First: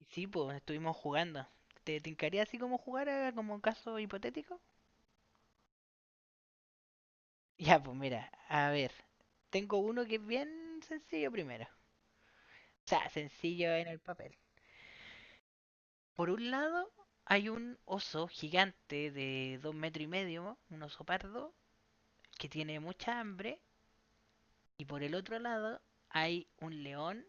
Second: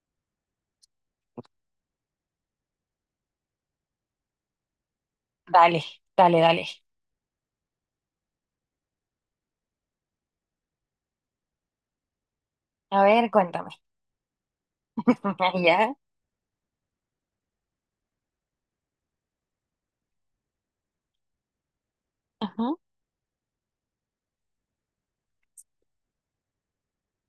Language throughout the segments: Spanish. Y sí, pues estuvimos jugando. ¿Te tincaría así como jugar como un caso hipotético? Dale, dale, dale. Ya, pues mira, a ver, tengo uno que es bien sencillo primero. O A sea, ver, cuéntame. sencillo en el papel. Ya. Por un lado, hay un oso gigante de dos metros y medio, un oso pardo, que Ajá. tiene mucha hambre. Y por el otro lado, hay un león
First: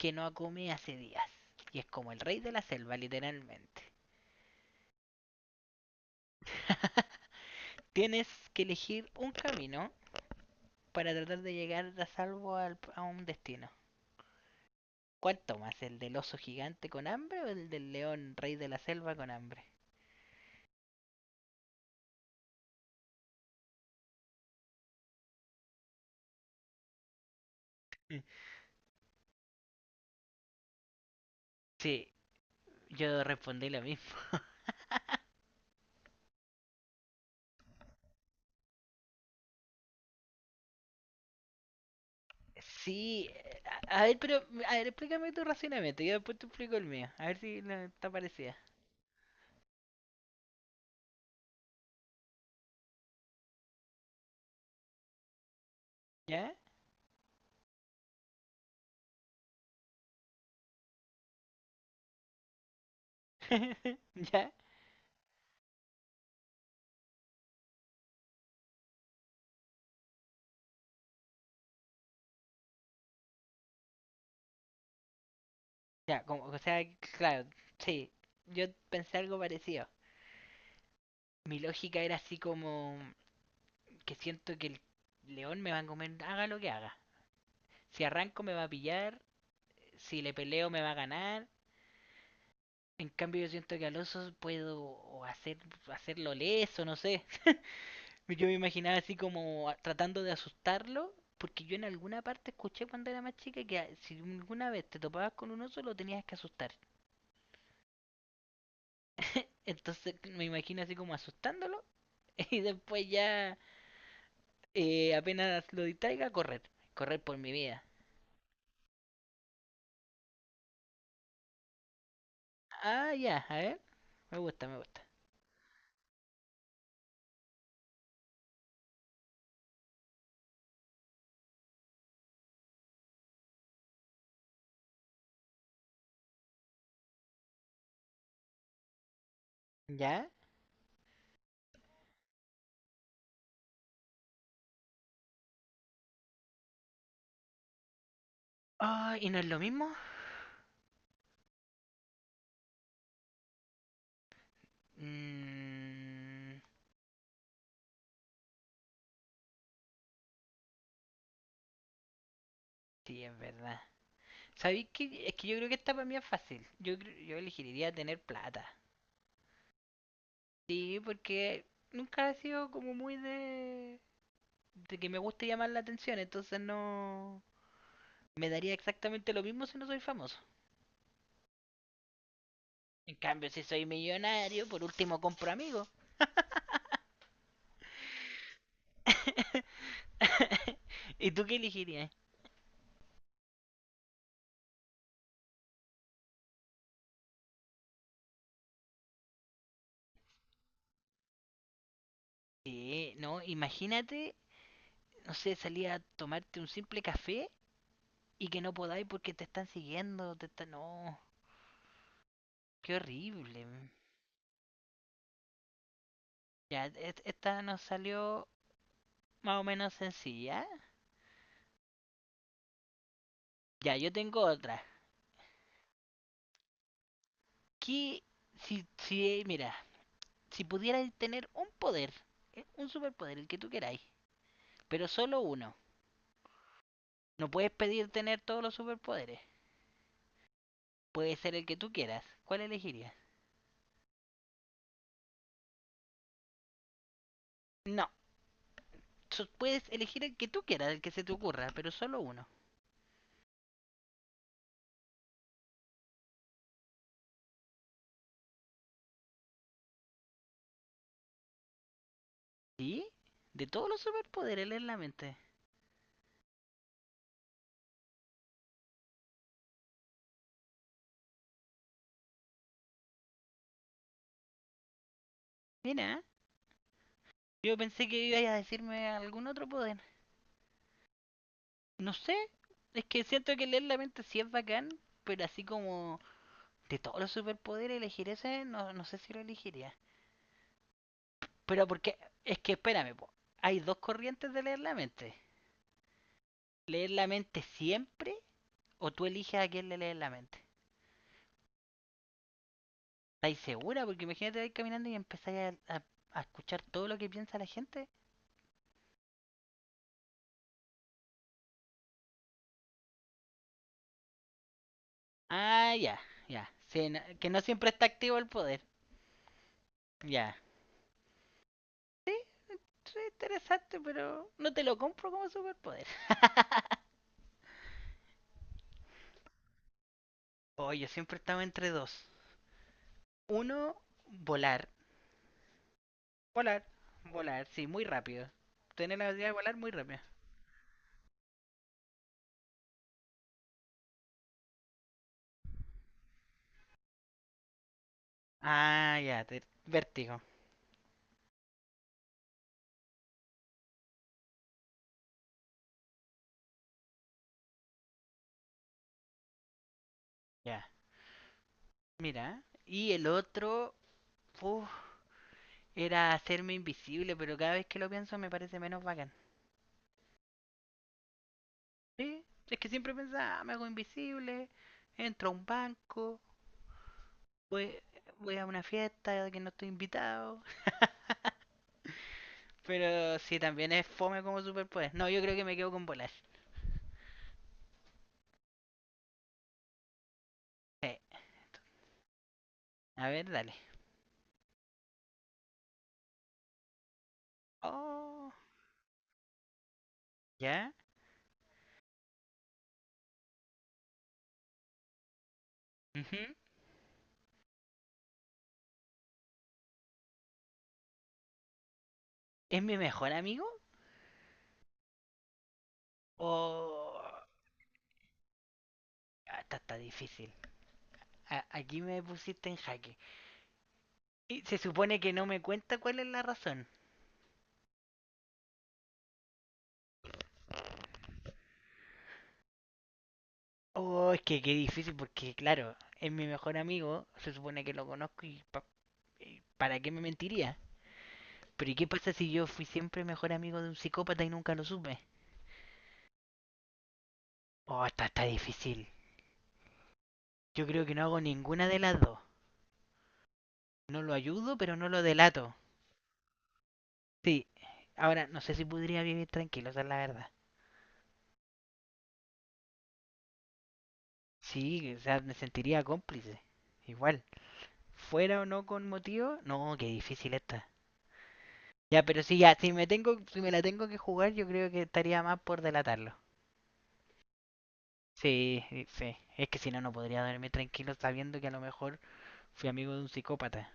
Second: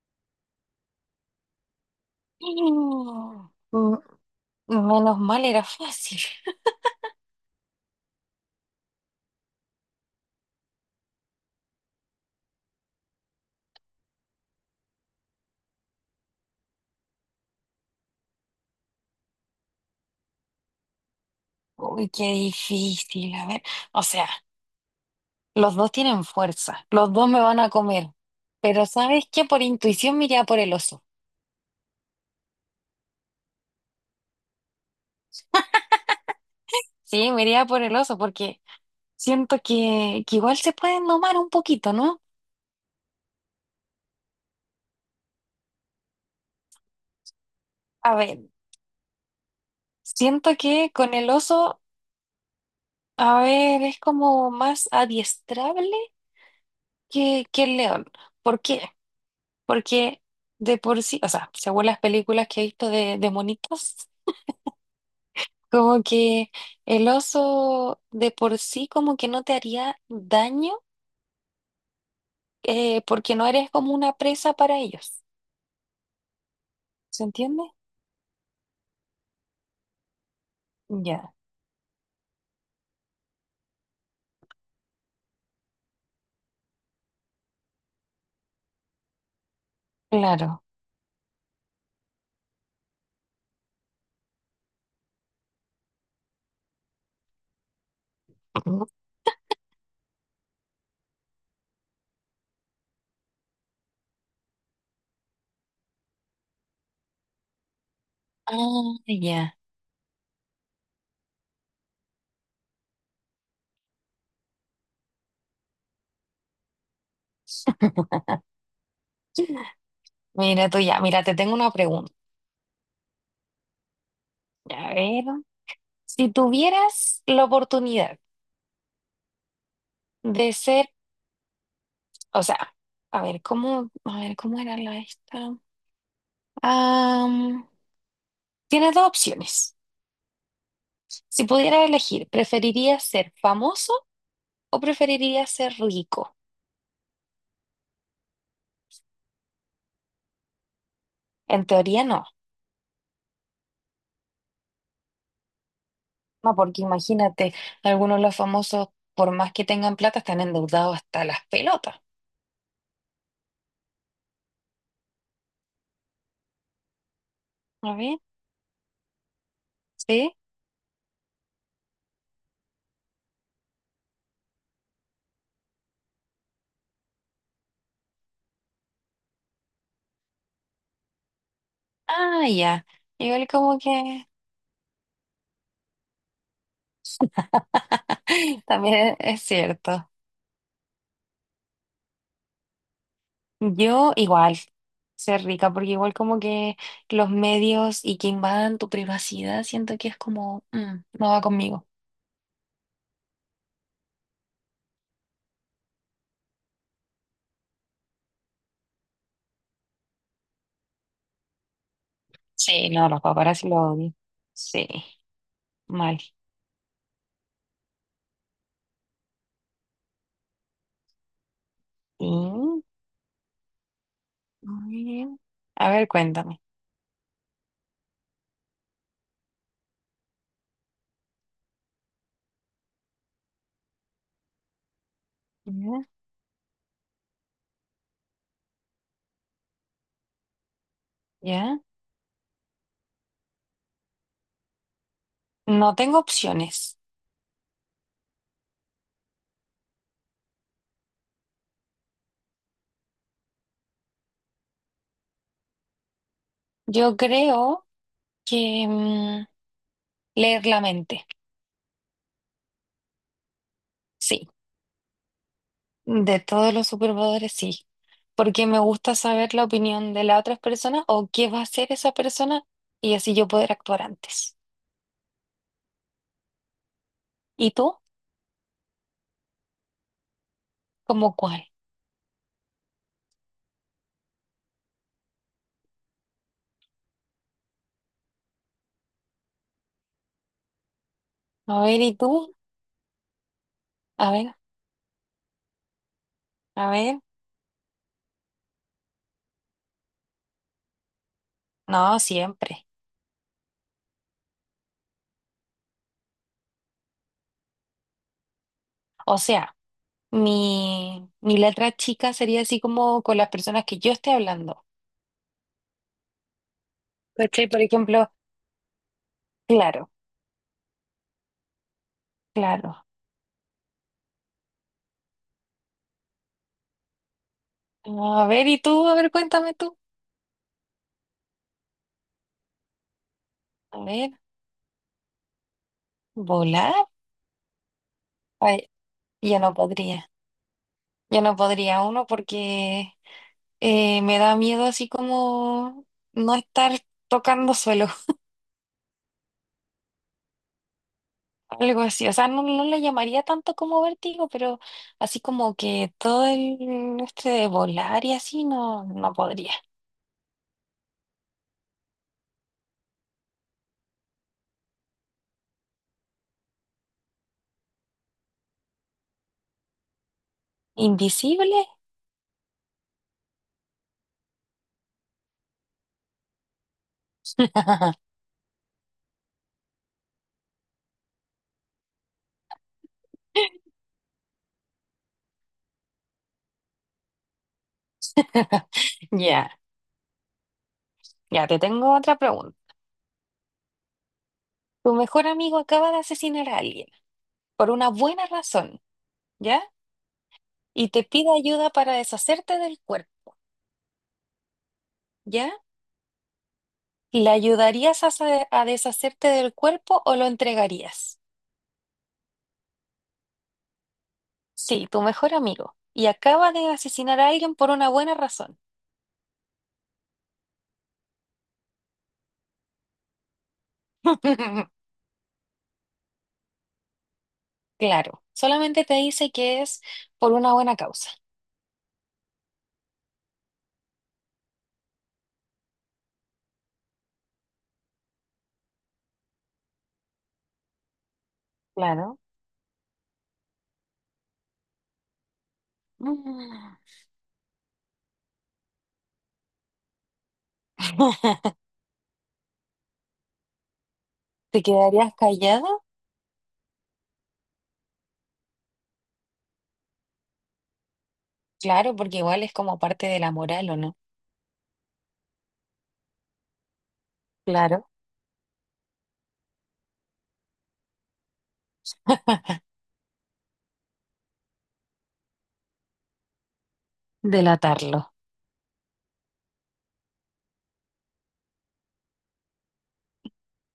que no come hace días. Y es como el rey de la selva, literalmente. Mm, menos mal era fácil. Tienes que elegir un camino para tratar de llegar a salvo a un destino. ¿Cuál tomas? ¿El del oso gigante con hambre o el del león rey de la selva con hambre? Uy, qué difícil. A ver, o sea, los dos tienen fuerza, los dos me van a comer, pero ¿sabes qué? Por intuición me iría por el oso. Sí, yo respondí lo mismo. Sí, me iría por el oso porque siento que igual se pueden domar un poquito, ¿no? Sí, a ver, pero a ver, explícame tu racionamiento, yo después te explico el mío, a ver si no está A ver, parecida. siento que con el oso, a ver, es como más adiestrable ¿Ya? que el león. ¿Por qué? Porque de por sí, o sea, según las películas que he visto de monitos, ¿Ya? como que el oso de por sí como que no te haría daño porque no eres como una presa para ellos. Ya, como, o sea, ¿Se claro, entiende? sí, yo pensé algo parecido. Ya, Mi lógica era así como que siento que el león me va a comer, haga lo que haga. Si arranco me va a pillar, si le claro. peleo me va a ganar. En cambio yo siento que al oso puedo hacer, hacerlo leso, no sé. Yo me Ujú. imaginaba así como tratando de asustarlo, porque yo en alguna parte escuché cuando era más chica que si alguna vez te topabas con un oso lo tenías que asustar. Ah, ya. Entonces me imagino así como asustándolo y después ya apenas lo distraiga, correr. Correr por mi vida. Mira tú ya, mira, te tengo una pregunta. Ah, ya, a ver. Me gusta, me A gusta. ver, si tuvieras la oportunidad de ser, o sea, a ver, cómo era la esta? Ah, tienes dos opciones. ¿Ya? Si pudieras elegir, ¿preferirías ser famoso o preferirías ser rico? Ah, ¿y no es lo mismo? En teoría no, no, Mm, porque imagínate, algunos de los famosos, por más que tengan plata, están endeudados hasta las pelotas. sí, es verdad. ¿Sabéis que es que yo creo que esta para mí es fácil? Yo, yo elegiría ¿A ver? tener plata. ¿Sí? Sí, porque nunca ha sido como muy de que me guste llamar la atención, entonces no... Me daría exactamente lo mismo si no soy famoso. Ah, ya. En Igual cambio, si como soy que millonario, por último compro amigos. también es cierto. ¿Y tú qué elegirías? Yo igual ser rica, porque igual como que los medios y que invadan tu privacidad, siento que es como, mm, no va conmigo. Sí, no, imagínate, no sé, salir a tomarte un simple café y que no podáis porque te están siguiendo, te están... No, Sí, qué no, los horrible. paparazzi lo odian. Sí, mal. Ya, esta nos salió más o menos sencilla. Sí, Ya, yo tengo otra. muy bien. A ver, cuéntame. ¿Qué, si, mira, si pudieras tener un poder, un superpoder, el que tú queráis, pero solo uno, Ya, no puedes pedir tener todos los superpoderes. Puede ser el que ya. tú quieras. ¿Cuál elegirías? No tengo opciones. No, puedes elegir el que tú quieras, el que se te ocurra, pero solo uno. Yo creo que leer la mente. ¿Sí? De todos los Sí, superpoderes leer la mente. de todos los superpoderes, sí. Porque me gusta saber la opinión de las otras personas o qué va a hacer esa persona y así yo poder actuar antes. Mira, ¿Y yo tú? pensé que ibas a decirme algún otro poder. ¿Cómo cuál? No sé, es que siento que leer la mente sí es bacán, pero así como de todos los superpoderes elegir ese, no, no sé si lo elegiría. A Pero ver, porque, ¿y tú? es que espérame, po, hay dos A corrientes ver, de leer la mente. a ¿Leer ver. la mente siempre o tú eliges a quién le lees la mente? No, siempre. ¿Estáis segura? Porque imagínate vais caminando y empezáis a escuchar todo lo que piensa la gente. O sea, mi letra chica sería así como con las personas que yo esté hablando. Ah, ya, ya. Sí, que no ¿Cachai? Por siempre está ejemplo, activo el poder. claro, Ya. claro. Sí, interesante, pero no te lo compro como superpoder. No, a ver, ¿y tú? A ver, cuéntame tú. Oye, yo siempre estaba entre dos. Uno, A ver, volar. Volar. ¿volar? Volar, sí, muy rápido. Ay, Tener la habilidad de yo no volar muy rápido. podría. Yo no podría uno porque me da miedo así como no estar tocando suelo, Ah, ya, vértigo. algo así. O sea, no, no le llamaría tanto como vértigo, pero así como que todo el este de volar y así no, no podría. Ya. Mira. Y el otro, uf, era hacerme invisible, pero cada vez que lo pienso me parece menos bacán. ¿Invisible? Sí, es que siempre pensaba, "Ah, me hago invisible, entro a un banco, voy, voy a una fiesta a la que no estoy invitado. Pero sí, también es fome como superpoder. No, yo creo que me quedo con volar. Ya, Sí. ya, te tengo otra pregunta. A ver, dale. Tu mejor amigo acaba de asesinar a alguien, por una buena Oh, razón, ¿ya? ¿ya? Y te pide ayuda para deshacerte del cuerpo, ¿ya? Ujú. ¿Le ayudarías a, sa- a deshacerte del cuerpo o lo entregarías? ¿Es mi mejor amigo? Sí, tu mejor amigo. Y acaba de ¿O...? asesinar a alguien por una buena razón. Ah, está, está difícil. Aquí me pusiste en jaque. Y se supone que no me cuenta cuál es la razón. Claro, solamente te dice que es por una buena causa. Oh, es que qué difícil porque, claro, es mi mejor amigo, se supone que lo conozco y, y ¿para qué me mentiría? Pero ¿y qué pasa Claro. si yo fui siempre mejor amigo de un psicópata y nunca lo supe? Mm. Oh, está, está difícil. Yo creo que no hago ninguna de las dos. No lo ayudo, ¿Te pero no lo quedarías delato. callado? Sí, ahora no sé si podría vivir tranquilo, esa es la verdad. Claro, porque igual es como parte de la moral, ¿o no? Sí, o sea, me sentiría cómplice. Igual. Claro. Fuera o no con motivo, no, qué difícil está. Ya, pero sí, ya, si me tengo, si me la tengo que jugar, yo creo que estaría más por delatarlo. Delatarlo. Sí, sí. Es que si no, no podría dormir tranquilo sabiendo que a lo mejor fui amigo de un psicópata.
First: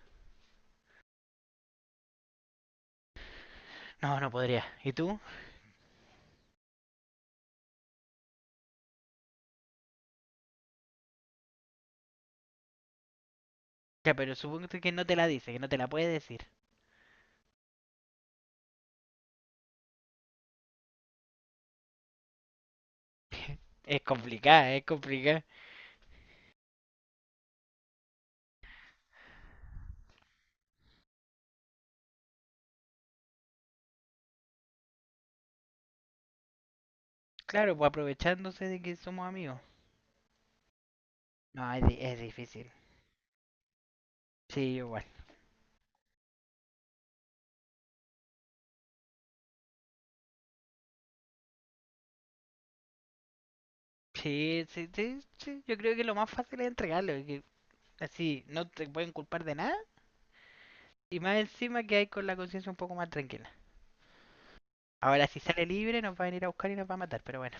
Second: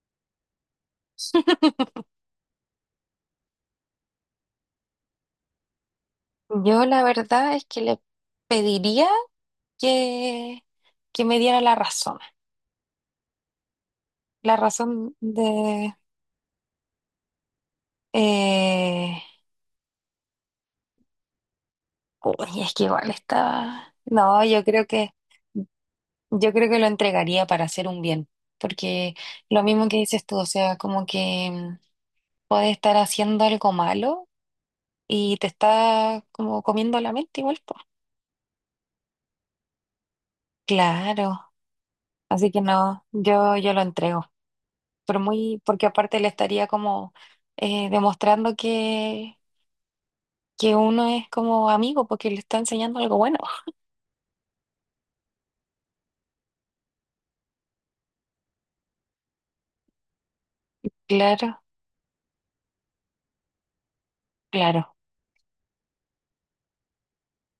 No, no podría. ¿Y tú? Yo la verdad es que le pediría que, que me diera la razón. Ya, pero La supongo que no razón te la dice, que no te la de... puede decir. eh, uy, es que igual está... Es No, complicada, es complicada. yo creo que lo entregaría para hacer un bien. Porque lo mismo que dices tú, o sea, como que mm, puedes estar haciendo algo malo y te está como comiendo la mente igual, Claro, pues. pues aprovechándose de que somos amigos. Claro. No, es, es Así que difícil. no, yo lo entrego, Sí, igual. pero muy, porque aparte le estaría como demostrando que uno es como amigo, porque le está enseñando algo bueno. Sí, sí, sí, sí, yo creo que lo más fácil es entregarlo, y que así no te pueden culpar de nada. Y más Claro, encima que hay con la conciencia un poco más tranquila. claro. Ahora, si sale libre, nos va a venir a buscar y nos va a matar. Pero bueno.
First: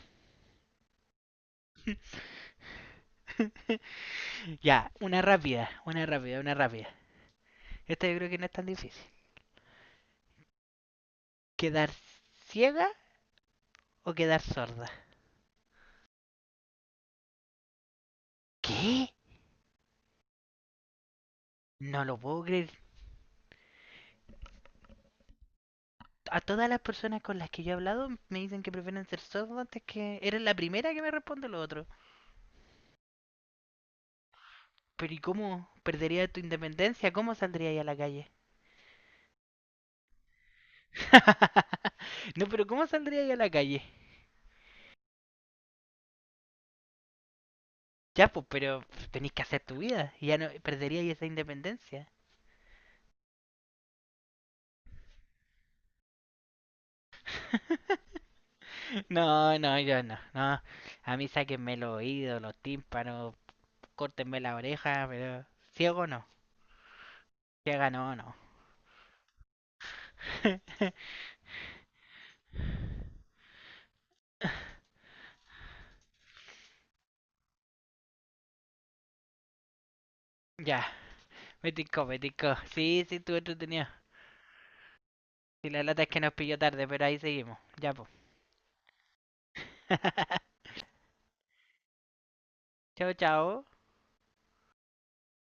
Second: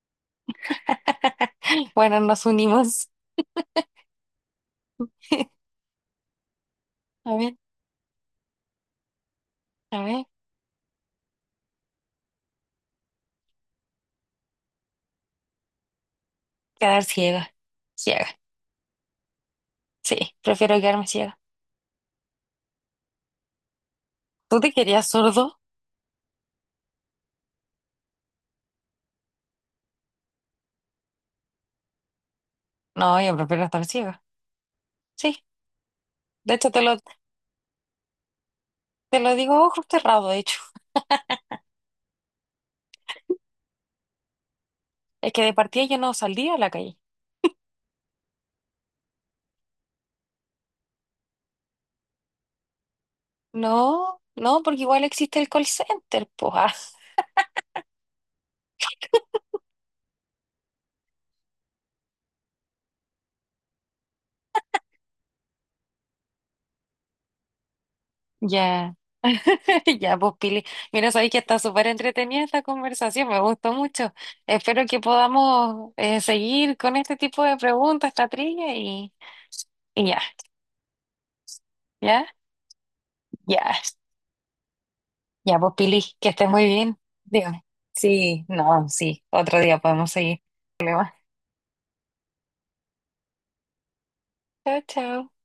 Bueno, nos unimos. Ya, una rápida, una rápida, una rápida. A ver, Esta yo creo que no es tan difícil. a ver. ¿Quedar ciega o quedar sorda? Quedar ciega. Ciega. ¿Qué? Sí, prefiero quedarme ciega. No lo puedo creer. ¿Tú te querías sordo? A todas las personas con las que yo he hablado me dicen que prefieren ser sordos antes que... Eres la primera que me responde lo otro. No, yo prefiero estar ciega. Pero ¿y Sí. cómo perdería tu De hecho, independencia? ¿Cómo saldría ahí a la calle? te lo digo a ojos cerrados, de hecho. No, pero ¿cómo saldría ahí a la calle? Es que de partida yo no saldría a la calle. Ya, pues, pero tenéis que hacer tu vida. Y ya no perderíais esa independencia. No, no, porque igual existe el call center, pues. Ah, No, no, yo no, no. A mí sáquenme los oídos, los tímpanos, córtenme la oreja, pero ciego no. Ciega no, no. ya. Ya, pues Pili, mira, sabéis que está súper entretenida esta conversación, me gustó mucho. Espero que podamos seguir con este tipo de preguntas, esta trilla y ya, Ya, me tincó, me ya, tincó. Sí, sí, estuvo ya, entretenido. ya, Y pues la lata Pili, es que que nos estés pilló muy tarde, bien. pero ahí seguimos. Dígame. Ya, pues. Sí, no, sí, otro día podemos seguir. Problema. Chao, chao. Chao, chao.